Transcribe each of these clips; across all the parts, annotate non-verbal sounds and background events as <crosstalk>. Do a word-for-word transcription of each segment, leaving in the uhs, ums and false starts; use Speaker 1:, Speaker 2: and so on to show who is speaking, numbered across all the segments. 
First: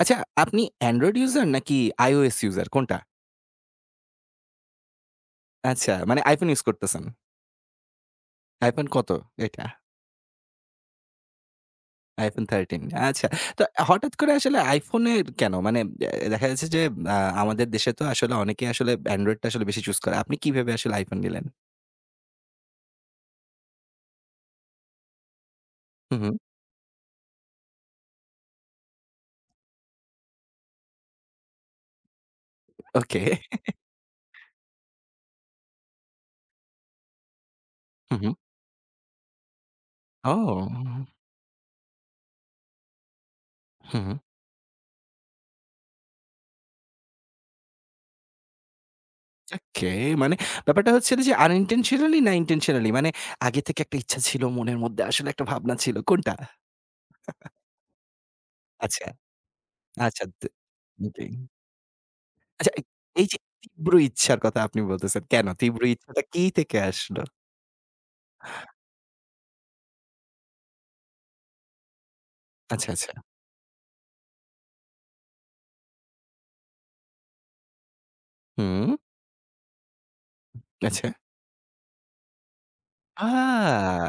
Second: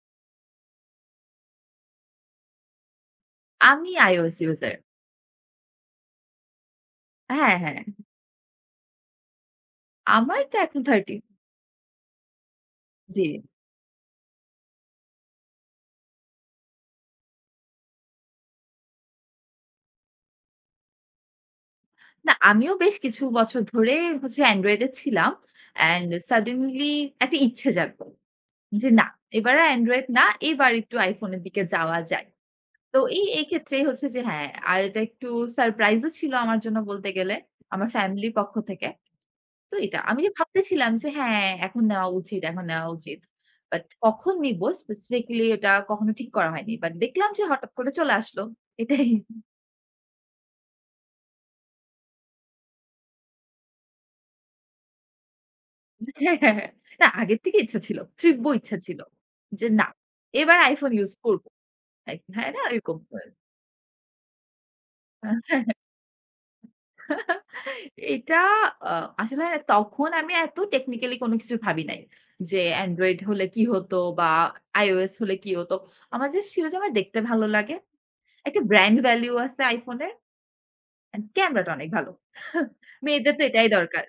Speaker 1: আচ্ছা, আপনি Android user নাকি iOS user কোনটা?
Speaker 2: আমি iOS user।
Speaker 1: আচ্ছা, মানে iPhone ইউজ করতেছেন।
Speaker 2: হ্যাঁ, হ্যাঁ।
Speaker 1: iPhone কত এটা?
Speaker 2: আমার তো এখন তেরো।
Speaker 1: iPhone তেরো
Speaker 2: জি।
Speaker 1: আচ্ছা। তো হঠাৎ করে আসলে iPhone এর কেন? মানে এ দেখা যাচ্ছে যে আ আমাদের দেশে তো আসলে অনেকেই আসলে Android টা আসলে বেশি চুজ করে। আপনি কিভাবে আসলে iPhone নিলেন?
Speaker 2: না, আমিও বেশ কিছু বছর ধরে হচ্ছে Android এ ছিলাম। And
Speaker 1: who, who.
Speaker 2: suddenly একটা ইচ্ছে জাগলো। যে না, এবার আর Android না, এবার একটু iPhone এর দিকে যাওয়া যায়। তো
Speaker 1: ওকে।
Speaker 2: এই এই ক্ষেত্রেই হচ্ছে যে হ্যাঁ, আর এটা একটু সারপ্রাইজ ও ছিল আমার জন্য বলতে গেলে, আমার
Speaker 1: হু, হু।
Speaker 2: ফ্যামিলির পক্ষ থেকে। তো এটা। আমি যে ভাবতেছিলাম
Speaker 1: ও!
Speaker 2: যে হ্যাঁ, এখন নেওয়া উচিত, এখন নেওয়া উচিত। বাট
Speaker 1: হু, হু।
Speaker 2: কখন নিব স্পেসিফিক্যালি এটা কখনো ঠিক করা হয়নি। বাট দেখলাম যে হঠাৎ করে চলে আসলো। এটাই।
Speaker 1: ওকে। মানে ব্যাপারটা হচ্ছে হলো যে unintentionally না intentionally? মানে আগে থেকে একটা ইচ্ছা ছিল মনের মধ্যে আসলে একটা ভাবনা ছিল।
Speaker 2: <laughs>
Speaker 1: কোনটা?
Speaker 2: হ্যাঁ, হ্যাঁ, হ্যাঁ। না, আগের থেকে ইচ্ছা ছিল। তীব্র ইচ্ছা ছিল।
Speaker 1: আচ্ছা,
Speaker 2: যে না,
Speaker 1: আচ্ছা। দ
Speaker 2: এবার iPhone ইউস করব। লাইক হ্যাঁ না
Speaker 1: আচ্ছা, এ
Speaker 2: এরকম।
Speaker 1: এই
Speaker 2: করে।
Speaker 1: যে তীব্র ইচ্ছার কথা আপনি বলতেছেন, কেন?
Speaker 2: <laughs>
Speaker 1: তীব্র ইচ্ছাটা কি থেকে আসলো?
Speaker 2: এটা আ আসলে তখন আমি এত টেকনিক্যালি কোনো কিছু ভাবি নাই। যে
Speaker 1: আচ্ছা, আচ্ছা।
Speaker 2: Android হলে কি হতো বা iOS হলে কি হতো। আমার জাস্ট ছিল যে আমার দেখতে ভালো লাগে। একটা
Speaker 1: হুম,
Speaker 2: ব্র্যান্ড ভ্যালু আছে iPhone এর।
Speaker 1: আচ্ছা।
Speaker 2: ক্যামেরাটা অনেক ভালো। <laughs>
Speaker 1: আ
Speaker 2: মেয়েদের তো এটাই দরকার।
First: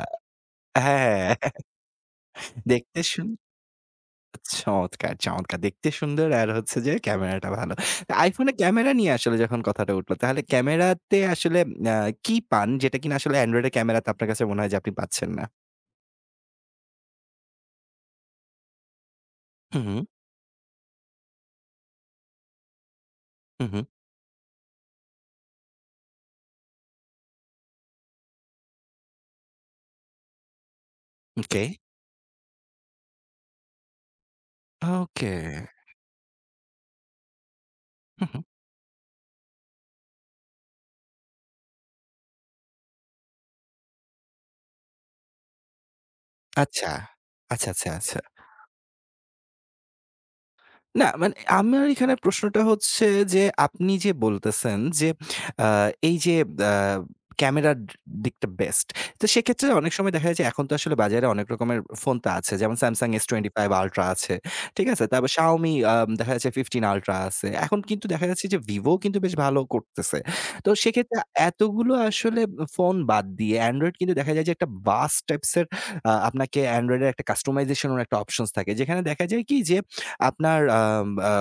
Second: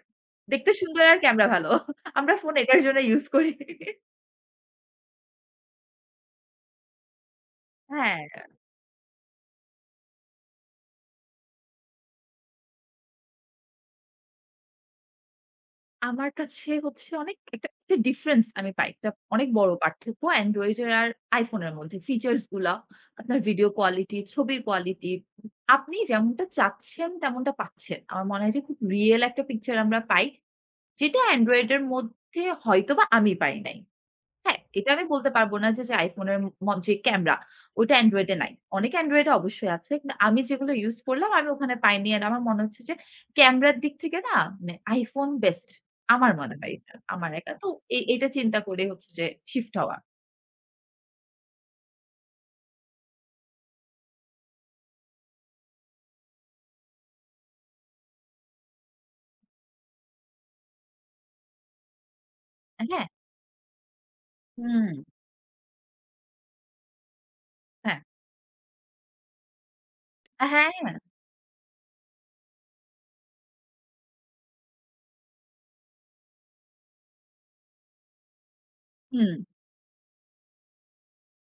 Speaker 2: দেখতে সুন্দর আর
Speaker 1: হ্যাঁ,
Speaker 2: ক্যামেরা ভালো। <laughs> আমরা ফোন এটার জন্য
Speaker 1: দেখতে
Speaker 2: ইউজ
Speaker 1: সুন
Speaker 2: করি।
Speaker 1: চমৎকার, চমৎকার! দেখতে সুন্দর আর হচ্ছে যে ক্যামেরাটা ভালো।
Speaker 2: হ্যাঁ,
Speaker 1: iPhone এ ক্যামেরা নিয়ে আসলে যখন কথাটা উঠলো, তাহলে ক্যামেরাতে আসলে আ কি পান যেটা কিনা আসলে Android এর ক্যামেরাতে আপনার কাছে মনে হয় যে আপনি পাচ্ছেন না?
Speaker 2: আমার কাছে হচ্ছে অনেক একটা একটা ডিফারেন্স আমি পাই। একটা অনেক বড়
Speaker 1: হুম, হুম,
Speaker 2: পার্থক্য Android এর আর iPhone এর মধ্যে। ফিচারস গুলা, আপনার
Speaker 1: হুম,
Speaker 2: ভিডিও
Speaker 1: হুম।
Speaker 2: কোয়ালিটি, ছবির কোয়ালিটি। আপনি যেমনটা চাচ্ছেন তেমনটা পাচ্ছেন। আমার মনে হয় যে খুব রিয়াল একটা পিকচার আমরা পাই। যেটা
Speaker 1: ওকে,
Speaker 2: Android এর মধ্যে হয়তোবা আমি পাই নাই। হ্যাঁ, এটা আমি বলতে
Speaker 1: ওকে।
Speaker 2: পারব না যে, যে iPhone-এর ম যে ক্যামেরা ওটা
Speaker 1: হুম,
Speaker 2: Android-এ
Speaker 1: হুম।
Speaker 2: নাই। অনেক Android-এ অবশ্যই আছে। কিন্তু আমি যেগুলো ইউজ করলাম আমি ওখানে পাইনি। আর আমার মনে হচ্ছে যে ক্যামেরার দিক থেকে না মানে iPhone বেস্ট। আমার মনে হয়
Speaker 1: আচ্ছা,
Speaker 2: এটা। আমার একা তো
Speaker 1: আচ্ছা, আচ্ছা,
Speaker 2: এ
Speaker 1: আচ্ছা।
Speaker 2: এটা চিন্তা করে হচ্ছে যে শিফট হওয়া।
Speaker 1: না মানে আমার এখানে প্রশ্নটা হচ্ছে যে আপনি যে বলতেছেন যে আ এই যে আ ক্যামেরার দিকটা বেস্ট। তো সেক্ষেত্রে অনেক সময় দেখা যায় যে এখন তো আসলে বাজারে অনেক রকমের ফোন তো আছে। যেমন
Speaker 2: হ্যাঁ?
Speaker 1: Samsung S twenty five Ultra আছে। ঠিক
Speaker 2: হুম,
Speaker 1: আছে? তারপর Xiaomi আম দেখা যাচ্ছে ফিফটিন Ultra আছে। এখন
Speaker 2: হ্যাঁ।
Speaker 1: কিন্তু দেখা যাচ্ছে যে Vivo কিন্তু বেশ ভালো করতেছে। তো
Speaker 2: হ্যাঁ,
Speaker 1: সেক্ষেত্রে এতগুলো আসলে ফোন বাদ দিয়ে Android কিন্তু দেখা যায় যে একটা বাস টাইপস এর আ আপনাকে Android এর একটা কাস্টমাইজেশন এর একটা অপশনস থাকে। যেখানে দেখা
Speaker 2: হুম,
Speaker 1: যায় কি যে আপনার আম আ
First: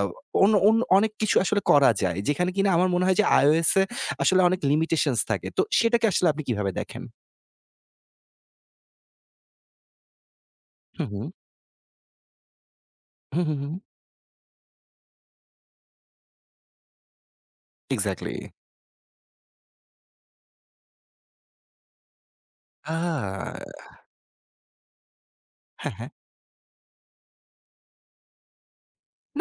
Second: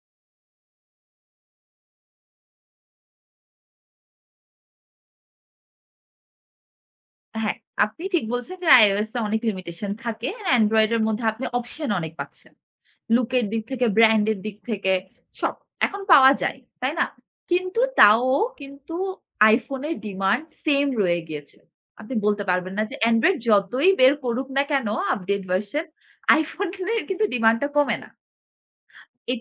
Speaker 1: অন অন অনেক কিছু আসলে করা যায়। যেখানে কিনা আমার মনে হয় যে iOS এ আসলে অনেক limitations থাকে। তো সেটাকে আসলে আপনি কিভাবে দেখেন?
Speaker 2: হ্যাঁ। আপনি ঠিক বলছেন যে iOS-এ অনেক limitation থাকে। আর Android-এর
Speaker 1: হু, হু।
Speaker 2: মধ্যে আপনি অপশন অনেক পাচ্ছেন। লুক
Speaker 1: হু,
Speaker 2: এর
Speaker 1: হু,
Speaker 2: দিক
Speaker 1: হু।
Speaker 2: থেকে, ব্র্যান্ড এর দিক থেকে সব এখন পাওয়া যায়, তাই না? কিন্তু তাও
Speaker 1: এক্সাক্টলি।
Speaker 2: কিন্তু iPhone এর ডিমান্ড সেম রয়ে গিয়েছে। আপনি বলতে পারবেন না যে Android
Speaker 1: আ
Speaker 2: যতই বের করুক না কেন আপডেট ভার্সন,
Speaker 1: হ্যাঁ, হ্যাঁ।
Speaker 2: iPhone <laughs> এর কিন্তু ডিমান্ডটা কমে না।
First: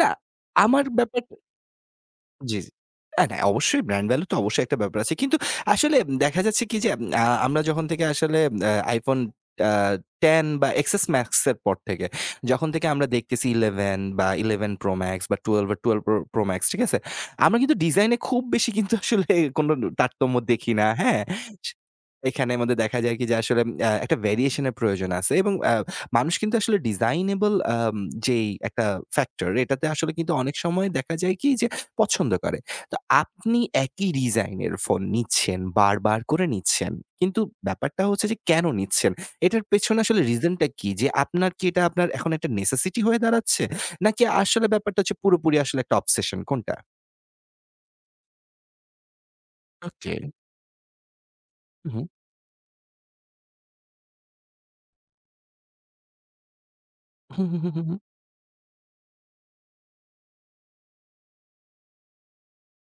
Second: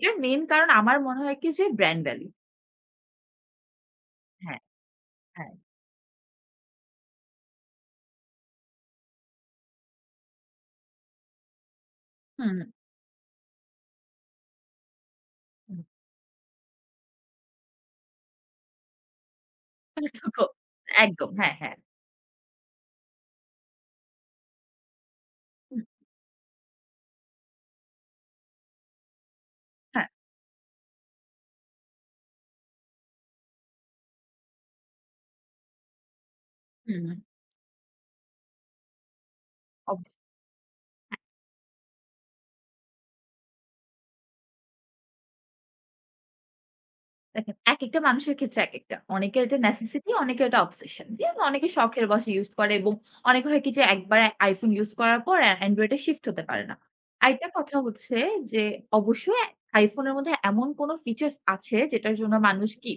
Speaker 1: না,
Speaker 2: মেইন কারণ
Speaker 1: আমার
Speaker 2: আমার মনে
Speaker 1: ব্যাপার
Speaker 2: হয় কি যে ব্র্যান্ড ভ্যালু।
Speaker 1: জি, জি। না, না অবশ্যই ব্র্যান্ড ভ্যালু তো
Speaker 2: হ্যাঁ,
Speaker 1: অবশ্যই একটা ব্যাপার আছে। কিন্তু
Speaker 2: হ্যাঁ।
Speaker 1: আসলে দেখা যাচ্ছে কি যে আ আমরা যখন থেকে আসলে আ iPhone আ টেন বা এক্স এস Max এর পর থেকে
Speaker 2: হুম, হুম।
Speaker 1: যখন থেকে আমরা দেখতেছি ইলেভেন বা ইলেভেন Pro Max বা টুয়েলভ বা
Speaker 2: হুম।
Speaker 1: টুয়েলভ Pro Pro Max ঠিক আছে? আমরা কিন্তু ডিজাইনে খুব বেশি কিন্তু আসলে কোনো
Speaker 2: <laughs>
Speaker 1: তারতম্য
Speaker 2: পার্থক্য।
Speaker 1: দেখি না, হ্যাঁ?
Speaker 2: একদম। হ্যাঁ, হ্যাঁ।
Speaker 1: এখানের মধ্যে দেখা যায় কি যে আসলে আ একটা ভেরিয়েশন এর প্রয়োজন আছে এবং আ
Speaker 2: হুম,
Speaker 1: মানুষ কিন্তু আসলে ডিজাইনেবল আম যেই একটা ফ্যাক্টর এটাতে
Speaker 2: হ্যাঁ।
Speaker 1: আসলে কিন্তু অনেক সময় দেখা যায় কি যে পছন্দ করে। তো আপনি একই ডিজাইনের ফোন নিচ্ছেন, বারবার করে নিচ্ছেন।
Speaker 2: হুম, হুম।
Speaker 1: কিন্তু ব্যাপারটা হচ্ছে যে কেন নিচ্ছেন? এটার পেছনে
Speaker 2: অব
Speaker 1: আসলে রিজনটা কি? যে আপনার কি এটা আপনার এখন একটা নেসেসিটি হয়ে দাঁড়াচ্ছে? নাকি আসলে ব্যাপারটা হচ্ছে পুরোপুরি আসলে একটা অবসেশন কোনটা?
Speaker 2: দেখেন, একেকটা মানুষের ক্ষেত্রে একেকটা। অনেকের এটা নেসেসিটি,
Speaker 1: ওকে।
Speaker 2: অনেকের এটা অবসেশন। ঠিক আছে? অনেকে
Speaker 1: হু,
Speaker 2: শখের বশে ইউজ করে এবং অনেকে হয় কি যে একবারে iPhone ইউজ করার পর অ্যা Android এ শিফট হতে পারে না।
Speaker 1: হু,
Speaker 2: আরেকটা
Speaker 1: হু,
Speaker 2: কথা
Speaker 1: হু, হু।
Speaker 2: হচ্ছে যে অবশ্যই iPhone এর মধ্যে এমন কোন ফিচার্স আছে যেটার জন্য মানুষ কি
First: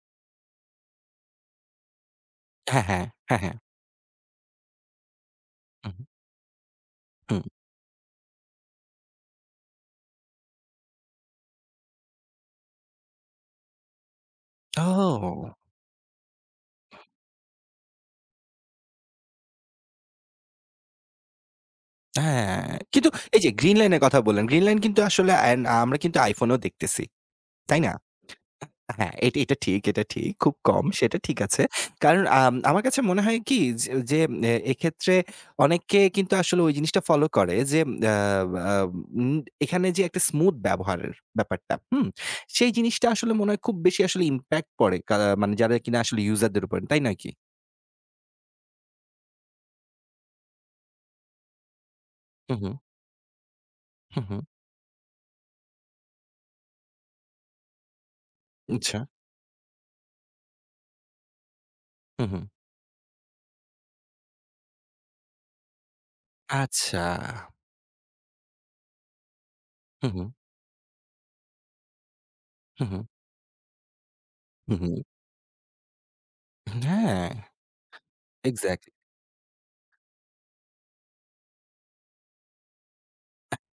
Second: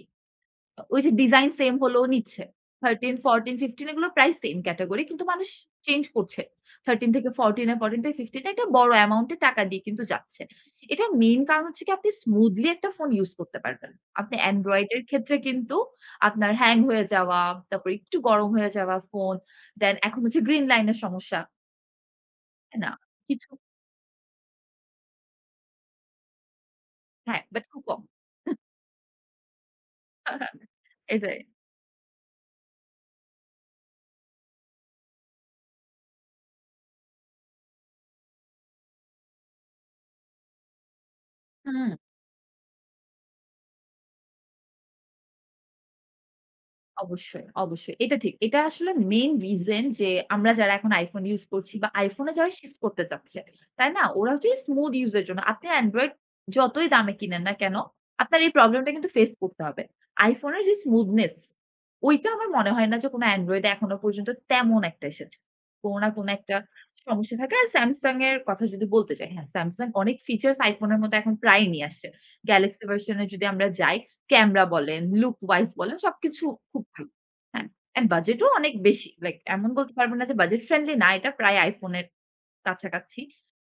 Speaker 2: ওই যে ডিজাইন সেম হলেও নিচ্ছে।
Speaker 1: হ্যাঁ, হ্যাঁ,
Speaker 2: তেরো,
Speaker 1: হ্যাঁ, হ্যাঁ।
Speaker 2: চৌদ্দ, পনেরো এগুলো প্রায় সেম ক্যাটেগরি কিন্তু মানুষ
Speaker 1: হুম,
Speaker 2: চেঞ্জ করছে। তেরো থেকে
Speaker 1: হুম।
Speaker 2: চৌদ্দ এ চৌদ্দ থেকে পনেরো এ একটা বড় অ্যামাউন্ট এর টাকা দিয়ে কিন্তু যাচ্ছে। এটার মেইন কারণ হচ্ছে কি আপনি স্মুথলি একটা ফোন ইউজ করতে পারবেন। আপনি Android এর ক্ষেত্রে
Speaker 1: ও!
Speaker 2: কিন্তু আপনার হ্যাং হয়ে যাওয়া, তারপর একটু গরম হয়ে যাওয়া ফোন, দেন এখন হচ্ছে গ্রিন লাইন এর সমস্যা।
Speaker 1: হ্যাঁ।
Speaker 2: তাই না?
Speaker 1: কিন্তু এই
Speaker 2: কিছু
Speaker 1: যে গ্রিন লাইন এর কথা বললেন। গ্রিন লাইন কিন্তু আসলে অ্যান আমরা কিন্তু iPhone এও দেখতেছি।
Speaker 2: হ্যাঁ, বাট
Speaker 1: তাই
Speaker 2: খুব
Speaker 1: না?
Speaker 2: কম।
Speaker 1: হ্যাঁ, এটা এটা ঠিক, এটা ঠিক। খুব
Speaker 2: <laughs>
Speaker 1: কম সেটা ঠিক
Speaker 2: এটাই।
Speaker 1: আছে। কারণ আম আমার কাছে মনে হয় কি যে যে এ এক্ষেত্রে অনেকে কিন্তু আসলে ওই জিনিসটা ফলো করে যে আ আ উম এখানে যে একটা স্মুথ ব্যবহারের ব্যাপারটা,
Speaker 2: হুম।
Speaker 1: হুম? সেই জিনিসটা আসলে মনে হয় খুব বেশি আসলে ইমপ্যাক্ট পড়ে কা মানে যারা কিনা আসলে ইউজারদের উপর, তাই নয় কি?
Speaker 2: অবশ্যই, অবশ্যই। এটা ঠিক। এটা আসলে মেইন রিজন যে আমরা যারা এখন iPhone ইউজ করছি বা iPhone এ যারা
Speaker 1: হু, হু,
Speaker 2: শিফট করতে চাচ্ছে। তাই না?
Speaker 1: হু,
Speaker 2: ওরা
Speaker 1: হু।
Speaker 2: হচ্ছে স্মুথ ইউজ এর জন্য। আপনি Android যতই দামে কিনেন না কেন, আপনার এই প্রবলেমটা
Speaker 1: আচ্ছা,
Speaker 2: কিন্তু ফেস করতে হবে। iPhone এর যে স্মুথনেস,
Speaker 1: হু,
Speaker 2: ওইটা
Speaker 1: হু।
Speaker 2: আমার মনে হয় না যে কোন Android এ এখনো পর্যন্ত তেমন একটা এসেছে। কোন না কোন একটা
Speaker 1: আচ্ছা।
Speaker 2: সমস্যা থাকে। আর Samsung এর কথা যদি বলতে চাই, হ্যাঁ Samsung
Speaker 1: হু,
Speaker 2: অনেক
Speaker 1: হু,
Speaker 2: ফিচারস iPhone এর মতো এখন প্রায় নিয়ে আসছে। Galaxy
Speaker 1: হু, হু,
Speaker 2: ভার্শন এ যদি আমরা যাই ক্যামেরা
Speaker 1: হু, হু।
Speaker 2: বলেন, লুক ওয়াইজ বলেন সবকিছু খুব ভালো।
Speaker 1: হ্যাঁ,
Speaker 2: হ্যাঁ? অ্যান্ড বাজেটও অনেক
Speaker 1: এক্সাক্টলি।
Speaker 2: বেশি। লাইক এমন বলতে পারব না যে বাজেট ফ্রেন্ডলি না। এটা প্রায় iPhone এর কাছাকাছি।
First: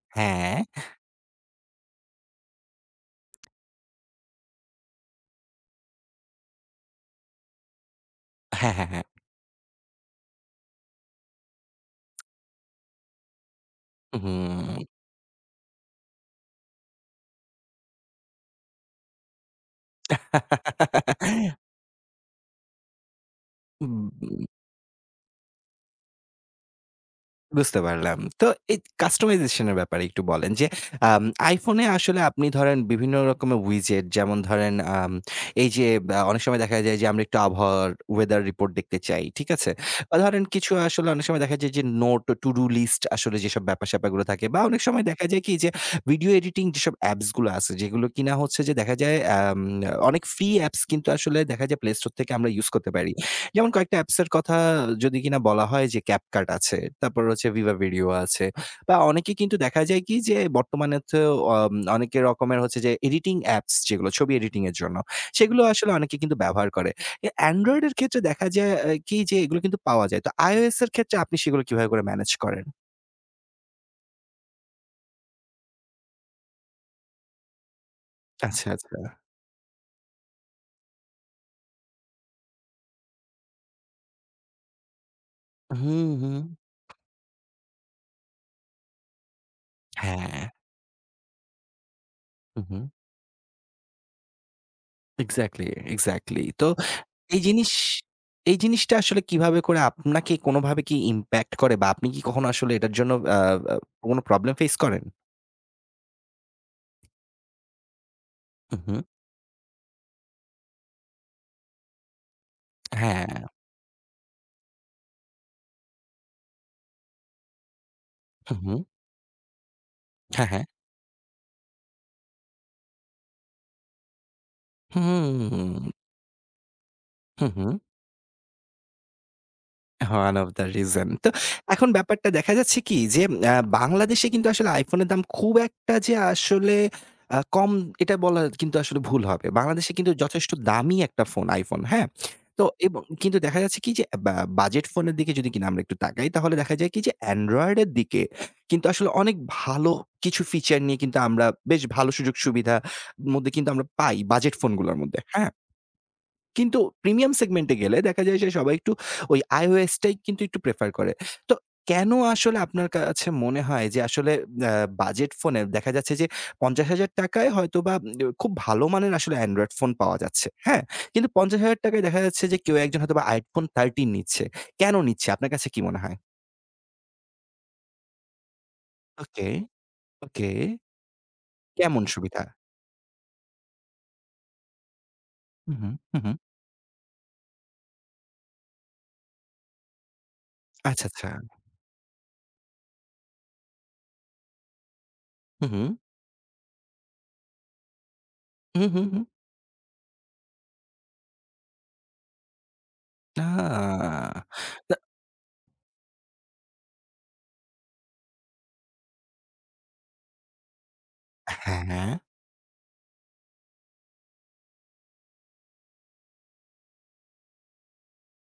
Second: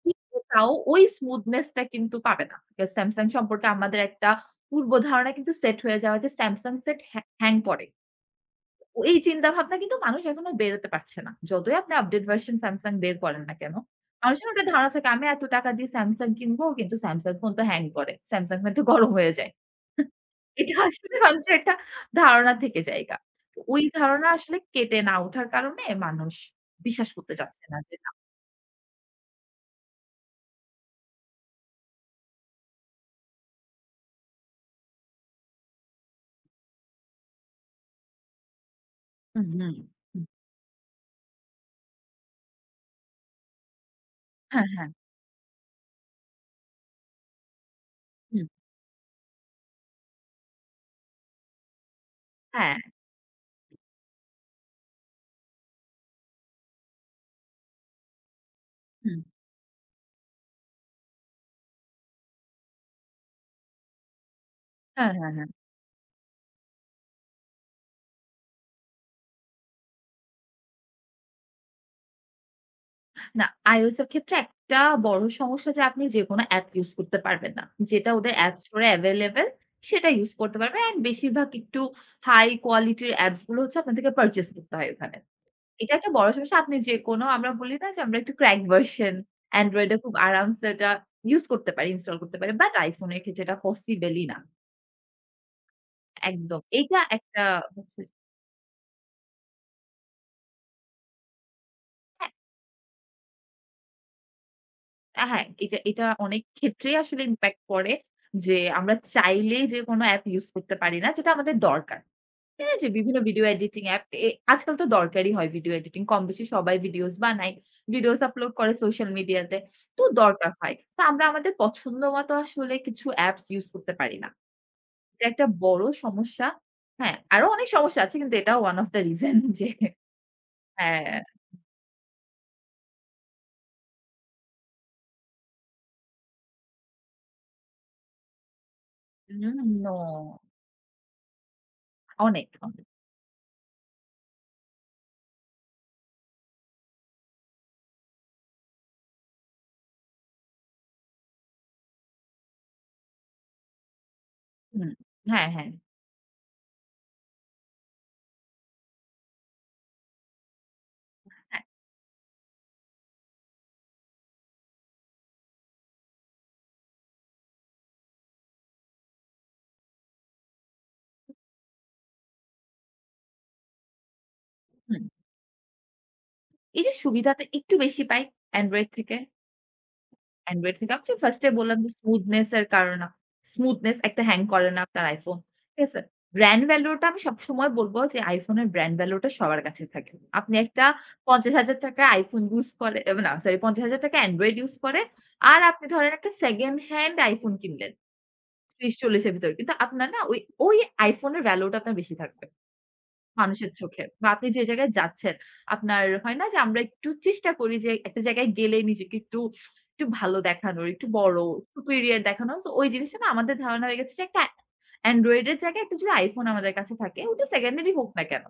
Speaker 2: কিন্তু
Speaker 1: হ্যাঁ।
Speaker 2: তাও ওই স্মুথনেস টা কিন্তু পাবে না। বিকজ Samsung সম্পর্কে আমাদের একটা পূর্ব ধারণা কিন্তু সেট হয়ে যাওয়া যে Samsung সেট হ্যা হ্যাং করে।
Speaker 1: হ্যাঁ, হ্যাঁ, হ্যাঁ।
Speaker 2: এই চিন্তা ভাবনা কিন্তু মানুষ এখনো বেরোতে পারছে না। যতই আপনি আপডেট ভার্সন Samsung বের করেন না কেন? মানুষের ওটা
Speaker 1: হুম।
Speaker 2: ধারণা থাকে আমি এত টাকা দিয়ে Samsung কিনব কিন্তু Samsung ফোন তো হ্যাং করে। Samsung ফোন তো গরম হয়ে যায়। এটা আসলে মানুষের
Speaker 1: <laughs>
Speaker 2: একটা ধারণা থেকে জায়গা। তো ওই
Speaker 1: উম
Speaker 2: ধারণা আসলে কেটে না ওঠার কারণে মানুষ বিশ্বাস করতে চাচ্ছে না
Speaker 1: বুঝতে
Speaker 2: যে না
Speaker 1: পারলাম। তো এই কাস্টমাইজেশন এর ব্যাপারে একটু বলেন যে আম iPhone এ আসলে আপনি ধরেন বিভিন্ন রকমের উইজেট যেমন ধরেন আম এই যে বা অনেক সময় দেখা যায় যে আমরা একটু আবহাওয়ার ওয়েদার রিপোর্ট দেখতে চাই।
Speaker 2: হুম,
Speaker 1: ঠিক আছে?
Speaker 2: হুম।
Speaker 1: বা
Speaker 2: হুম।
Speaker 1: ধরেন কিছু আসলে অনেক সময় দেখা যায় যে নোট, টু ডু লিস্ট আসলে যেসব ব্যাপার-স্যাপারগুলো থাকে বা
Speaker 2: হ্যাঁ,
Speaker 1: অনেক
Speaker 2: হ্যাঁ।
Speaker 1: সময় দেখা যায় কি যে ভিডিও এডিটিং যেসব অ্যাপস গুলো আছে যেগুলো কিনা
Speaker 2: হুম।
Speaker 1: হচ্ছে যে দেখা যায় আম অনেক ফ্রি অ্যাপস কিন্তু আসলে দেখা যায় Play Store থেকে আমরা ইউজ
Speaker 2: হ্যাঁ।
Speaker 1: করতে পারি। যেমন কয়েকটা অ্যাপস এর কথা যদি কিনা বলা হয় যে CapCut আছে, তারপর হচ্ছে Viva Video আছে বা
Speaker 2: হুম।
Speaker 1: অনেকে কিন্তু দেখা যায় কি যে বর্তমানে তো অম অনেকে রকমের হচ্ছে যে এডিটিং অ্যাপস যেগুলো ছবি এডিটিং এর জন্য,
Speaker 2: হ্যাঁ, হ্যাঁ, হ্যাঁ।
Speaker 1: সেগুলো আসলে অনেকে কিন্তু ব্যবহার করে। এ Android এর ক্ষেত্রে দেখা যায় আ কি যে এগুলো কিন্তু পাওয়া যায়। তো iOS এর ক্ষেত্রে আপনি সেগুলো কিভাবে করে ম্যানেজ করেন?
Speaker 2: না, iOS এর ক্ষেত্রে একটা বড় সমস্যা যে আপনি যেকোনো অ্যাপ ইউজ করতে পারবেন না। যেটা ওদের অ্যাপ
Speaker 1: আচ্ছা,
Speaker 2: স্টোরে
Speaker 1: আচ্ছা।
Speaker 2: available সেটা ইউজ করতে পারবেন। অ্যান্ড বেশিরভাগ একটু হাই কোয়ালিটির অ্যাপস গুলো হচ্ছে আপনাদেরকে পারচেজ করতে হয় ওখানে। এটা
Speaker 1: হুম,
Speaker 2: একটা বড়
Speaker 1: হুম।
Speaker 2: সমস্যা। আপনি যেকোনো আমরা বলি না যে আমরা একটু cracked version Android এ খুব
Speaker 1: হ্যাঁ।
Speaker 2: আরামসে এটা ইউজ করতে পারি, ইনস্টল করতে পারি।
Speaker 1: হু,
Speaker 2: বাট
Speaker 1: হুম।
Speaker 2: iPhone এর ক্ষেত্রে এটা পসিবল ই না।
Speaker 1: Exactly, exactly.
Speaker 2: একদম।
Speaker 1: তো
Speaker 2: এটা
Speaker 1: এই
Speaker 2: একটা
Speaker 1: জিনিস
Speaker 2: হচ্ছে
Speaker 1: এই জিনিসটা আসলে কিভাবে করে আপনাকে কোনোভাবে কি ইমপ্যাক্ট করে বা আপনি কি কখনো আসলে এটার জন্য আ আ কোনো প্রবলেম ফেস করেন?
Speaker 2: হ্যাঁ, হ্যাঁ, এটা এটা অনেক ক্ষেত্রেই আসলে ইমপ্যাক্ট পড়ে যে
Speaker 1: হু, হু।
Speaker 2: আমরা চাইলেই যে কোনো অ্যাপ ইউজ করতে পারি না যেটা আমাদের দরকার। এই যে বিভিন্ন
Speaker 1: হ্যাঁ।
Speaker 2: ভিডিও এডিটিং অ্যাপ এ আজকাল তো দরকারই হয় ভিডিও এডিটিং। কমবেশি সবাই ভিডিওস বানায়। ভিডিওস আপলোড
Speaker 1: হু,
Speaker 2: করে
Speaker 1: হু।
Speaker 2: সোশ্যাল মিডিয়াতে। তো
Speaker 1: হ্যাঁ,
Speaker 2: দরকার
Speaker 1: হ্যাঁ।
Speaker 2: হয়। তো আমরা আমাদের পছন্দমতো আসলে কিছু অ্যাপস ইউজ করতে পারি না। এটা একটা
Speaker 1: হুম।
Speaker 2: বড় সমস্যা। হ্যাঁ,
Speaker 1: হু,
Speaker 2: আরো
Speaker 1: হু।
Speaker 2: অনেক সমস্যা আছে কিন্তু এটা one of the reason <laughs> যে
Speaker 1: One of the reason
Speaker 2: হ্যাঁ,
Speaker 1: তো এখন ব্যাপারটা দেখা যাচ্ছে কি যে, আ বাংলাদেশে কিন্তু আসলে iPhone এর দাম খুব একটা যে আসলে আ কম এটা বলা কিন্তু আসলে ভুল হবে।
Speaker 2: উম
Speaker 1: বাংলাদেশে
Speaker 2: নো
Speaker 1: কিন্তু যথেষ্ট দামি একটা ফোন iPhone, হ্যাঁ?
Speaker 2: অনেক,
Speaker 1: তো
Speaker 2: অনেক।
Speaker 1: এবং কিন্তু দেখা যাচ্ছে কি যে বা বাজেট ফোনের দিকে যদি কিনা আমরা একটু তাকাই তাহলে দেখা যায় কি যে Android এর দিকে কিন্তু আসলে অনেক ভালো কিছু ফিচার নিয়ে কিন্তু আমরা বেশ ভালো সুযোগ সুবিধার মধ্যে কিন্তু আমরা পাই বাজেট
Speaker 2: হুম।
Speaker 1: ফোনগুলোর মধ্যে,
Speaker 2: হ্যাঁ,
Speaker 1: হ্যাঁ?
Speaker 2: হ্যাঁ।
Speaker 1: কিন্তু প্রিমিয়াম সেগমেন্টে গেলে দেখা যায় যে সবাই একটু ওই iOS টাই কিন্তু একটু প্রেফার করে। তো কেন আসলে আপনার কাছে মনে হয় যে আসলে আ বাজেট ফোনে দেখা যাচ্ছে যে ৳পঞ্চাশ হাজার য় হয়তোবা উ খুব ভালো মানের আসলে অ্যান্ড্রয়েড ফোন পাওয়া যাচ্ছে। হ্যাঁ? কিন্তু ৳পঞ্চাশ হাজার য় দেখা যাচ্ছে যে কেউ একজন হয়তোবা iPhone তেরো নিচ্ছে। কেন
Speaker 2: হুম।
Speaker 1: নিচ্ছে? আপনার কাছে কি মনে হয়?
Speaker 2: এই যে সুবিধাটা একটু বেশি পাই Android থেকে।
Speaker 1: ওকে, ওকে।
Speaker 2: Android থেকে আমি ফার্স্ট এ বললাম যে
Speaker 1: কেমন সুবিধা?
Speaker 2: স্মুথনেস এর কারণে স্মুথনেস একটা হ্যাং করে না আপনার iPhone।
Speaker 1: হু,
Speaker 2: ঠিক
Speaker 1: হু,
Speaker 2: আছে?
Speaker 1: হু, হু।
Speaker 2: ব্র্যান্ড ভ্যালু টা আমি সবসময় বলব যে iPhone এর ব্র্যান্ড ভ্যালু টা সবার কাছে থাকে। আপনি একটা
Speaker 1: আচ্ছা, আচ্ছা।
Speaker 2: ৳পঞ্চাশ হাজার iPhone ইউজ করে এ না সরি ৳পঞ্চাশ হাজার Android ইউজ করে। আর
Speaker 1: হু, হু,
Speaker 2: আপনি ধরেন একটা সেকেন্ড হ্যান্ড iPhone কিনলেন।
Speaker 1: হু, হু, হু।
Speaker 2: ৳ত্রিশ চল্লিশ এর ভিতরে। কিন্তু আপনার না ওই, ওই iPhone এর ভ্যালু টা আপনার বেশি থাকবে।
Speaker 1: আ
Speaker 2: মানুষের চোখে বা আপনি যে জায়গায়
Speaker 1: তা
Speaker 2: যাচ্ছেন, আপনার হয় না যে আমরা একটু চেষ্টা করি যে একটা জায়গায় গেলে নিজেকে একটু, একটু ভালো দেখানোর, একটু বড়,
Speaker 1: হ্যাঁ,
Speaker 2: superior দেখানোর। তো ওই জিনিসটা না আমাদের ধারণা হয়ে গেছে যে একটা Android এর জায়গায় একটা যদি iPhone আমাদের কাছে থাকে ওটা সেকেন্ডারি হোক না কেন?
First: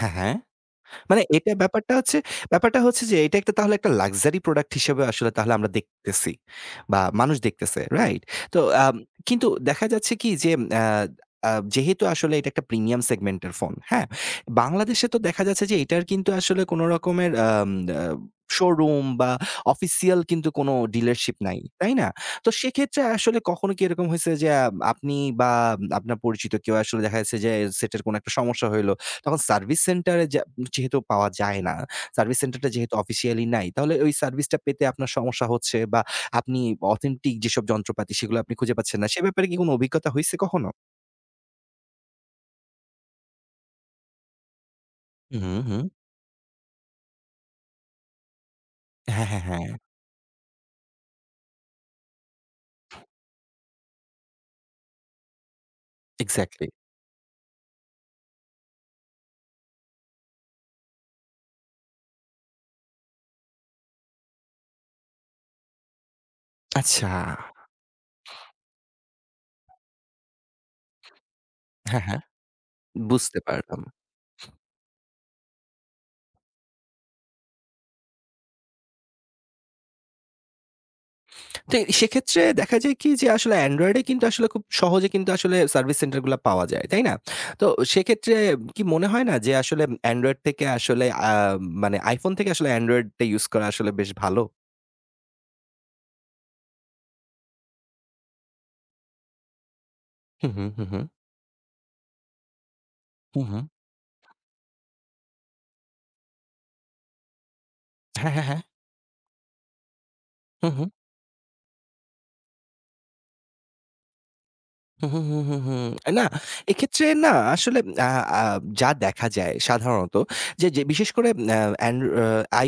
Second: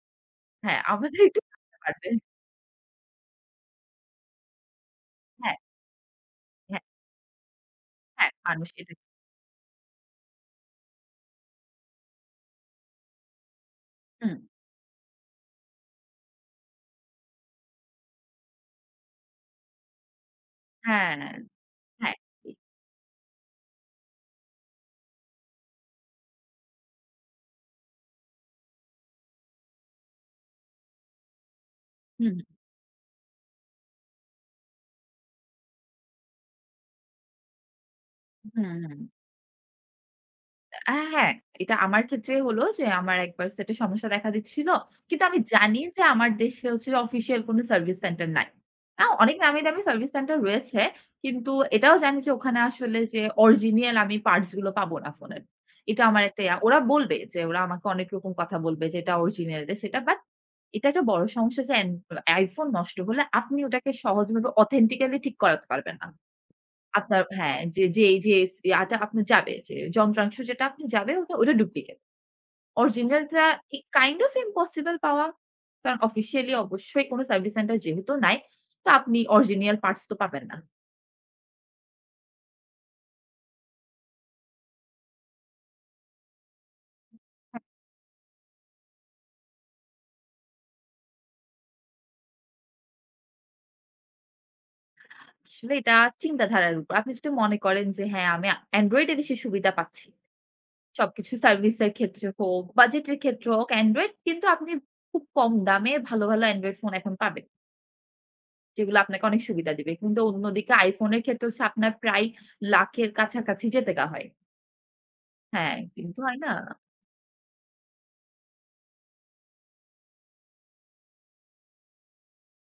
Speaker 1: হ্যাঁ, হ্যাঁ।
Speaker 2: হ্যাঁ, আমাদের
Speaker 1: মানে
Speaker 2: একটু
Speaker 1: এটা
Speaker 2: থাকতে
Speaker 1: ব্যাপারটা
Speaker 2: পারবে।
Speaker 1: হচ্ছে ব্যাপারটা হচ্ছে যে এটা একটা তাহলে একটা লাক্সারি প্রোডাক্ট হিসেবে আসলে তাহলে
Speaker 2: হ্যাঁ,
Speaker 1: আমরা দেখতেছি
Speaker 2: হ্যাঁ,
Speaker 1: বা মানুষ দেখতেছে, রাইট?
Speaker 2: হ্যাঁ,
Speaker 1: তো
Speaker 2: মানুষ এটা
Speaker 1: আম কিন্তু দেখা যাচ্ছে কি যে আ আ যেহেতু আসলে এটা একটা প্রিমিয়াম সেগমেন্টের ফোন, হ্যাঁ?
Speaker 2: হুম,
Speaker 1: বাংলাদেশে তো দেখা যাচ্ছে যে এটার কিন্তু আসলে কোন রকমের আম আ শোরুম বা অফিসিয়াল কিন্তু কোন
Speaker 2: হ্যাঁ,
Speaker 1: ডিলারশিপ নাই,
Speaker 2: হ্যাঁ,
Speaker 1: তাই না? তো
Speaker 2: ঠিক।
Speaker 1: সেক্ষেত্রে আসলে কখনো কি এরকম হইছে যে আ আপনি বা আপনার পরিচিত কেউ আসলে দেখা যাচ্ছে যে সেটের কোন একটা সমস্যা হইলো, তখন সার্ভিস সেন্টারে যা যেহেতু পাওয়া যায় না।
Speaker 2: হুম,
Speaker 1: সার্ভিস সেন্টারটা যেহেতু অফিসিয়ালি নাই, তাহলে ওই সার্ভিসটা পেতে আপনার সমস্যা হচ্ছে বা আপনি অথেন্টিক যেসব যন্ত্রপাতি সেগুলো আপনি
Speaker 2: হুম,
Speaker 1: খুঁজে
Speaker 2: হুম,
Speaker 1: পাচ্ছেন
Speaker 2: হুম।
Speaker 1: না। সে ব্যাপারে কি কোনো অভিজ্ঞতা হইছে কখনো?
Speaker 2: আ হ্যাঁ, এটা আমার ক্ষেত্রে হলো যে আমার একবার সেটের সমস্যা দেখা দিচ্ছিল। কিন্তু আমি
Speaker 1: হুম,
Speaker 2: জানি
Speaker 1: হুম।
Speaker 2: যে আমার দেশে হচ্ছে অফিসিয়াল কোন সার্ভিস সেন্টার নাই। আ
Speaker 1: হ্যাঁ,
Speaker 2: অনেক
Speaker 1: হ্যাঁ,
Speaker 2: নামি
Speaker 1: হ্যাঁ।
Speaker 2: দামি সার্ভিস সেন্টার রয়েছে। কিন্তু এটাও জানি যে ওখানে আসলে যে অরিজিনাল আমি পার্টস গুলো পাবো না ফোনের। এটা আমার একটা ইয়া।
Speaker 1: এক্সাক্টলি।
Speaker 2: ওরা বলবে যে ওরা আমাকে অনেক রকম কথা বলবে যে এটা অরিজিনাল এটা সেটা। বাট এটা একটা বড় সমস্যা যে এন iPhone নষ্ট হলে আপনি ওটাকে সহজভাবে অথেন্টিক্যালি ঠিক করাতে পারবেন না।
Speaker 1: আচ্ছা।
Speaker 2: আপনার হ্যাঁ, যে যে এই যে ইয়াটা আপনার যাবে যে যন্ত্রাংশ যেটা আপনি যাবে ওটা ওটা ডুপ্লিকেট।
Speaker 1: হ্যাঁ, হ্যাঁ। বুঝতে
Speaker 2: অরিজিনালটা ই
Speaker 1: পারলাম।
Speaker 2: কাইন্ড অফ ইম্পসিবল পাওয়া। কারণ অফিসিয়ালি অবশ্যই কোন সার্ভিস সেন্টার যেহেতু নাই, তো আপনি অরিজিনাল পার্টস তো পাবেন না।
Speaker 1: তো সেক্ষেত্রে দেখা যায় কি যে আসলে Android এ কিন্তু আসলে খুব সহজে কিন্তু আসলে সার্ভিস সেন্টার গুলা পাওয়া যায়। তাই না? তো সেক্ষেত্রে কি মনে হয় না যে আসলে Android থেকে আসলে আ মানে iPhone থেকে আসলে Android টা ইউস করা আসলে বেশ ভালো?
Speaker 2: আসলে এটা চিন্তাধারার উপর। আপনি যদি মনে করেন যে হ্যাঁ, আমি Android এ বেশি সুবিধা পাচ্ছি।
Speaker 1: হুম, হুম, হুম, হুম।
Speaker 2: সবকিছু সার্ভিস এর ক্ষেত্রে হোক, বাজেটের
Speaker 1: হুম,
Speaker 2: ক্ষেত্রে
Speaker 1: হুম।
Speaker 2: হোক Android কিন্তু আপনি খুব কম দামে ভালো, ভালো Android ফোন এখন পাবেন।
Speaker 1: হ্যাঁ, হ্যাঁ, হ্যাঁ।
Speaker 2: যেগুলো আপনাকে অনেক সুবিধা দিবে। কিন্তু
Speaker 1: হু,
Speaker 2: অন্যদিকে
Speaker 1: হু।
Speaker 2: iPhone এর ক্ষেত্রে হচ্ছে আপনার প্রায় লাখের কাছাকাছি যেতে গা হয়।
Speaker 1: হুম, হুম, হুম, হুম,
Speaker 2: হ্যাঁ,
Speaker 1: হুম।
Speaker 2: কিন্তু
Speaker 1: না,
Speaker 2: হয় না?
Speaker 1: এক্ষেত্রে না আসলে আ আ যা দেখা যায় সাধারণত যে, যে বিশেষ করে আ অ্যান্ড্র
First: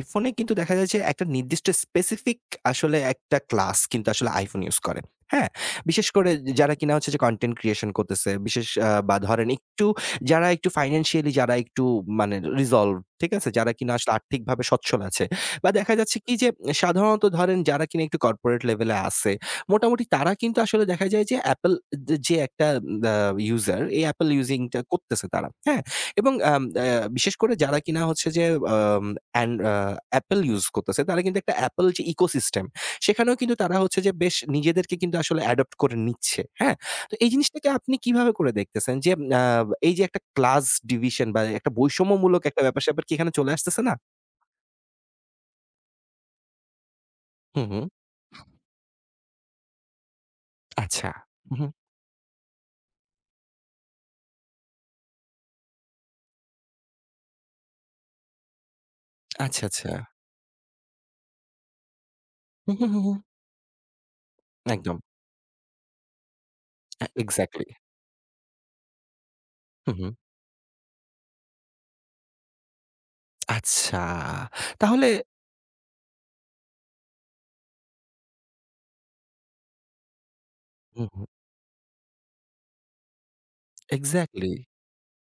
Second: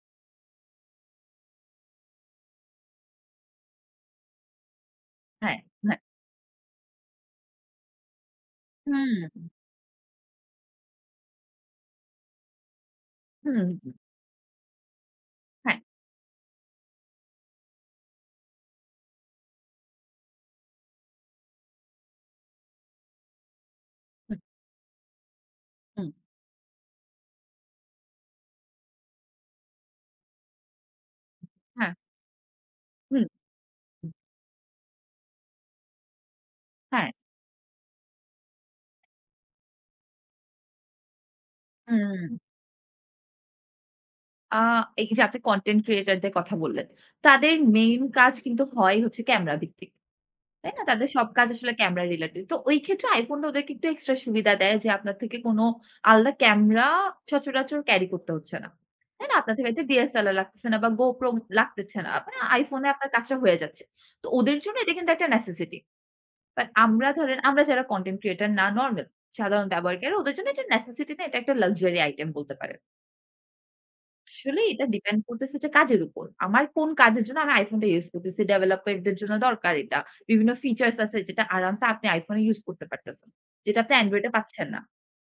Speaker 1: iPhone-এ কিন্তু দেখা যায় যে একটা নির্দিষ্ট স্পেসিফিক আসলে একটা ক্লাস কিন্তু আসলে iPhone ইউজ করে। হ্যাঁ?
Speaker 2: হ্যাঁ, হ্যাঁ।
Speaker 1: বিশেষ করে যারা কিনা হচ্ছে যে কনটেন্ট ক্রিয়েশন করতেছে, বিশেষ আ বা
Speaker 2: হুম,
Speaker 1: ধরেন একটু যারা একটু ফাইন্যান্সিয়ালি যারা একটু মানে resolved ঠিক আছে?
Speaker 2: হুম,
Speaker 1: যারা কিনা
Speaker 2: হুম,
Speaker 1: আসলে আর্থিকভাবে সচ্ছল আছে বা
Speaker 2: হ্যাঁ,
Speaker 1: দেখা যাচ্ছে কি যে সাধারণত ধরেন যারা কিনা একটু কর্পোরেট লেভেলে আছে, মোটামুটি তারা কিন্তু আসলে দেখা যায় যে Apple যে যে একটা আ ইউজার এই Apple
Speaker 2: হুম,
Speaker 1: ইউজিং টা করতেছে তারা। হ্যাঁ?
Speaker 2: হুম,
Speaker 1: এবং আম আ বিশেষ করে যারা কিনা হচ্ছে যে আম অ্যান আ Apple ইউজ করতেছে তারা কিন্তু একটা Apple
Speaker 2: হ্যাঁ,
Speaker 1: যে ইকোসিস্টেম
Speaker 2: হুম,
Speaker 1: সেখানেও কিন্তু তারা হচ্ছে
Speaker 2: হুম,
Speaker 1: যে বেশ নিজেদেরকে কিন্তু আসলে অ্যাডপ্ট করে নিচ্ছে। হ্যাঁ?
Speaker 2: হ্যাঁ,
Speaker 1: তো এই জিনিসটাকে আপনি কিভাবে করে দেখতেছেন যে আ এই যে একটা ক্লাস ডিভিশন বা একটা
Speaker 2: হুম।
Speaker 1: বৈষম্যমূলক একটা ব্যাপার-স্যাপার কি এখানে চলে আসতেছে না?
Speaker 2: আ এই যে আপনি কনটেন্ট ক্রিয়েটর দের কথা বললেন। তাদের
Speaker 1: হুম, হুম।
Speaker 2: মেইন কাজ কিন্তু হয় হচ্ছে ক্যামেরা ভিত্তিক। তাই না? তাদের
Speaker 1: আচ্ছা।
Speaker 2: সব কাজ
Speaker 1: হুম, হুম।
Speaker 2: আসলে ক্যামেরা রিলেটেড। তো ওই ক্ষেত্রে iPhone টা ওদেরকে একটু এক্সট্রা সুবিধা দেয় যে আপনার থেকে কোন আলাদা ক্যামেরা সচরাচর ক্যারি করতে হচ্ছে না। তাই না? আপনার
Speaker 1: আচ্ছা,
Speaker 2: থেকে একটা
Speaker 1: আচ্ছা।
Speaker 2: ডি এস এল আর লাগতেছে না বা GoPro লাগতেছে না। মানে
Speaker 1: হুম,
Speaker 2: iPhone এ
Speaker 1: হুম, হুম,
Speaker 2: আপনার
Speaker 1: হুম।
Speaker 2: কাজটা হয়ে যাচ্ছে। তো ওদের জন্য এটা
Speaker 1: একদম।
Speaker 2: কিন্তু একটা নেসেসিটি। বাট
Speaker 1: এ
Speaker 2: আমরা ধরেন আমরা
Speaker 1: এক্সাক্টলি।
Speaker 2: যারা কনটেন্ট ক্রিয়েটর না নরমাল সাধারণ
Speaker 1: হুম, হুম।
Speaker 2: ব্যবহারকারী ওদের জন্য এটা নেসেসিটি না এটা একটা লাক্সারি আইটেম বলতে পারেন।
Speaker 1: আচ্ছা।
Speaker 2: আসলে এটা
Speaker 1: তাহলে
Speaker 2: ডিপেন্ড করতেছে যে কাজের উপর। আমার কোন কাজের জন্য আমি iPhone টা ইউস করতেছি। ডেভেলপারদের জন্য দরকার এটা। বিভিন্ন ফিচারস
Speaker 1: হুম,
Speaker 2: আছে
Speaker 1: হুম।
Speaker 2: যেটা আরামসে আপনি iPhone এ ইউস করতে পারতেছেন। যেটা আপনি Android এ
Speaker 1: এক্সাক্টলি,
Speaker 2: পাচ্ছেন না।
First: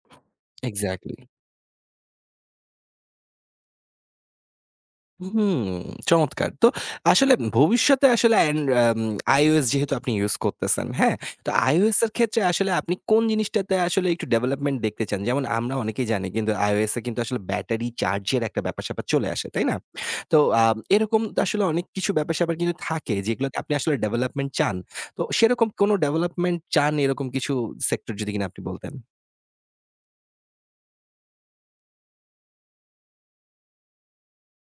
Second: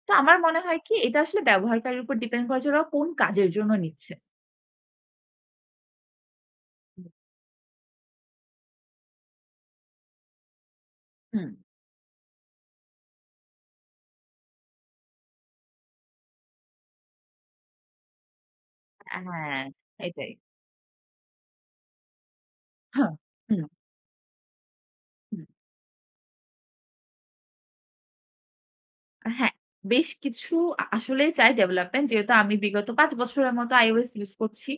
Speaker 2: তো আমার মনে হয় কি
Speaker 1: এক্সাক্টলি।
Speaker 2: এটা আসলে ব্যবহারকারীর উপর ডিপেন্ড করে যে ওরা কোন কাজের জন্য নিচ্ছে।
Speaker 1: হুম, চমৎকার। তো আসলে ভবিষ্যতে আসলে অ্যান্ড আম iOS যেহেতু আপনি ইউজ করতেছেন, হ্যাঁ? তো
Speaker 2: হুম,
Speaker 1: iOS এর ক্ষেত্রে আসলে আপনি কোন জিনিসটাতে আসলে একটু ডেভেলপমেন্ট দেখতে চান? যেমন আমরা অনেকেই জানি কিন্তু iOS এ কিন্তু আসলে ব্যাটারি চার্জের একটা ব্যাপার-স্যাপার চলে আসে, তাই
Speaker 2: হ্যাঁ,
Speaker 1: না?
Speaker 2: এটাই।
Speaker 1: তো আম এরকম তো আসলে অনেক কিছু ব্যাপার-স্যাপার কিন্তু
Speaker 2: হ্যাঁ,
Speaker 1: থাকে যেগুলোতে
Speaker 2: হুম,
Speaker 1: আপনি আসলে ডেভেলপমেন্ট চান। তো
Speaker 2: হুম।
Speaker 1: সেরকম কোনো ডেভেলপমেন্ট চান এরকম কিছু সেক্টর যদি কিনা আপনি বলতেন?
Speaker 2: হ্যাঁ, বেশ কিছু আ আসলেই চাই ডেভেলপমেন্ট। যেহেতু আমি বিগত পাঁচ বছরের মতো iOS ইউজ করছি।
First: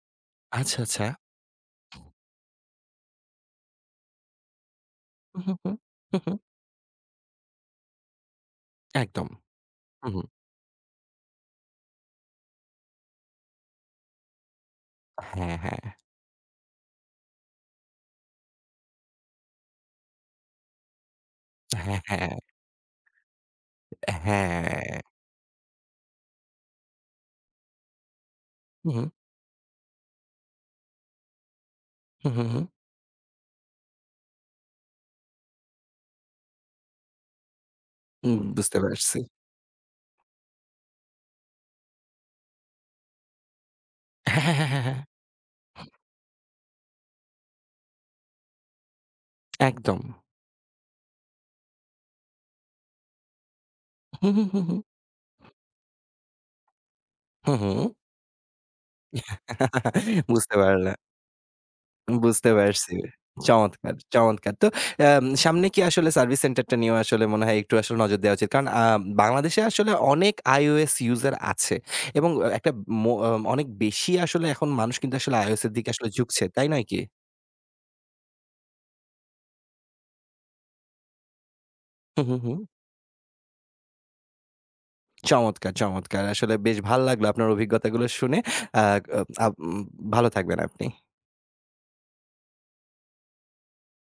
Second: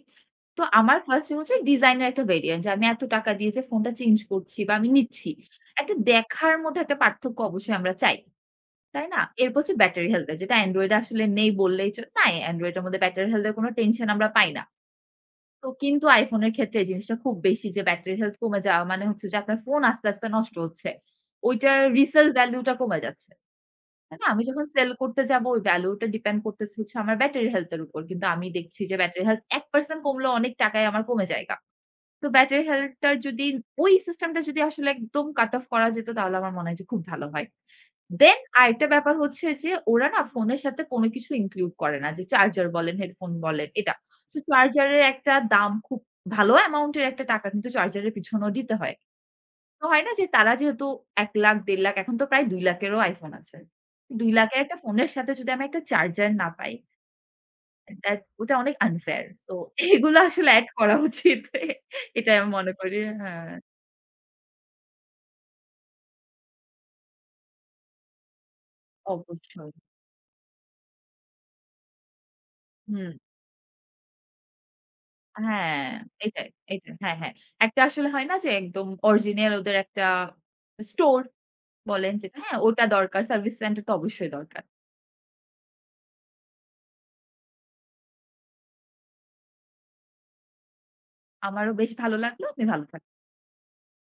Speaker 2: তো
Speaker 1: আচ্ছা,
Speaker 2: আমার
Speaker 1: আচ্ছা।
Speaker 2: ফার্স্ট হচ্ছে ডিজাইনের একটা ভেরিয়েন্ট যে আমি এত টাকা দিয়ে যে ফোনটা চেঞ্জ করছি বা আমি নিচ্ছি।
Speaker 1: হু, হু, হু।
Speaker 2: একটা
Speaker 1: হু, হু।
Speaker 2: দেখার মধ্যে একটা পার্থক্য অবশ্যই আমরা চাই। তাই না?
Speaker 1: একদম।
Speaker 2: এরপর হচ্ছে
Speaker 1: হু,
Speaker 2: ব্যাটারি
Speaker 1: হু।
Speaker 2: হেলথ এর যেটা Android এ আসলে নেই বললেই চলে। নাই Android এর মধ্যে ব্যাটারি হেলথ এর কোনো টেনশন আমরা পাই না।
Speaker 1: হ্যাঁ,
Speaker 2: তো
Speaker 1: হ্যাঁ।
Speaker 2: কিন্তু iPhone এর ক্ষেত্রে এই জিনিসটা খুব বেশি যে ব্যাটারি হেলথ কমে যাওয়া মানে হচ্ছে যে আপনার ফোন আস্তে, আস্তে নষ্ট হচ্ছে। ওইটার
Speaker 1: হ্যাঁ,
Speaker 2: রিসেল
Speaker 1: হ্যাঁ।
Speaker 2: ভ্যালু টা কমে যাচ্ছে। না, আমি যখন সেল
Speaker 1: হ্যাঁ।
Speaker 2: করতে যাবো ওই ভ্যালু টা ডিপেন্ড করতেছে হচ্ছে আমার ব্যাটারি হেলথ এর উপর। কিন্তু আমি দেখছি
Speaker 1: হু,
Speaker 2: যে
Speaker 1: হু।
Speaker 2: ব্যাটারি হেলথ এক পারসেন্ট কমলেও অনেক টাকায় আমার কমে যায়গা। তো
Speaker 1: হু, হু, হু।
Speaker 2: ব্যাটারি হেলথ টার যদি ওই সিস্টেমটা যদি আসলে একদম কাট অফ করা যেত তাহলে আমার মনে হয় যে খুব ভালো হয়।
Speaker 1: উম
Speaker 2: দেন
Speaker 1: বুঝতে
Speaker 2: আরেকটা ব্যাপার
Speaker 1: পারছি।
Speaker 2: হচ্ছে যে ওরা না ফোনের সাথে কোনো কিছু ইনক্লুড করে না। যে চার্জার বলেন, হেডফোন বলেন এটা। সো
Speaker 1: হ্যাঁ, হ্যাঁ, হ্যাঁ, হ্যাঁ, হ্যাঁ।
Speaker 2: চার্জারের একটা দাম খুব ভালো অ্যামাউন্ট এর একটা টাকা কিন্তু চার্জারের পিছনেও দিতে হয়। তো
Speaker 1: একদম।
Speaker 2: হয় না যে তারা যেহেতু এক,লাখ, ৳এক,পঞ্চাশ হাজার এখন তো প্রায় ৳দুই,লাখ এরও iPhone আছে।
Speaker 1: হু, হু,
Speaker 2: ৳দুই,লাখ
Speaker 1: হু, হু।
Speaker 2: একটা ফোনের সাথে যদি আমি একটা চার্জার না পাই,
Speaker 1: হু, হু।
Speaker 2: দ্যাট ওটা অনেক আনফেয়ার। সো এগুলো আসলে
Speaker 1: বুঝতে
Speaker 2: এড
Speaker 1: পারলাম।
Speaker 2: করা উচিত। এটাই
Speaker 1: বুঝতে
Speaker 2: আমি মনে
Speaker 1: পারছি।
Speaker 2: করি। হ্যাঁ,
Speaker 1: চমৎকার, চমৎকার। তো অ্যাম সামনে কি আসলে সার্ভিস সেন্টারটা নিয়েও আসলে মনে হয় একটু আসলে নজর দেওয়া উচিত। কারণ আ বাংলাদেশে
Speaker 2: অবশ্যই।
Speaker 1: আসলে অনেক iOS ইউজার আছে এবং অ একটা মো
Speaker 2: হুম,
Speaker 1: আম, অনেক বেশি আসলে এখন মানুষ কিন্তু আসলে iOS এর
Speaker 2: হ্যাঁ,
Speaker 1: দিকে আসলে ঝুঁকছে।
Speaker 2: এটাই,
Speaker 1: তাই নয়
Speaker 2: এটাই।
Speaker 1: কি?
Speaker 2: হ্যাঁ, হ্যাঁ। একটা আসলে হয় না যে একদম অরিজিনাল ওদের একটা স্টোর বলেন
Speaker 1: হু, হু,
Speaker 2: যেটা,
Speaker 1: হু।
Speaker 2: হ্যাঁ, ওটা দরকার। সার্ভিস সেন্টার তো অবশ্যই দরকার।
Speaker 1: চমৎকার, চমৎকার। আসলে বেশ ভাল লাগলো আপনার অভিজ্ঞতাগুলো শুনে। আ আ আব ভালো থাকবেন আপনি।
Speaker 2: আমারও বেশ ভালো লাগলো। আপনি ভালো থাকবেন।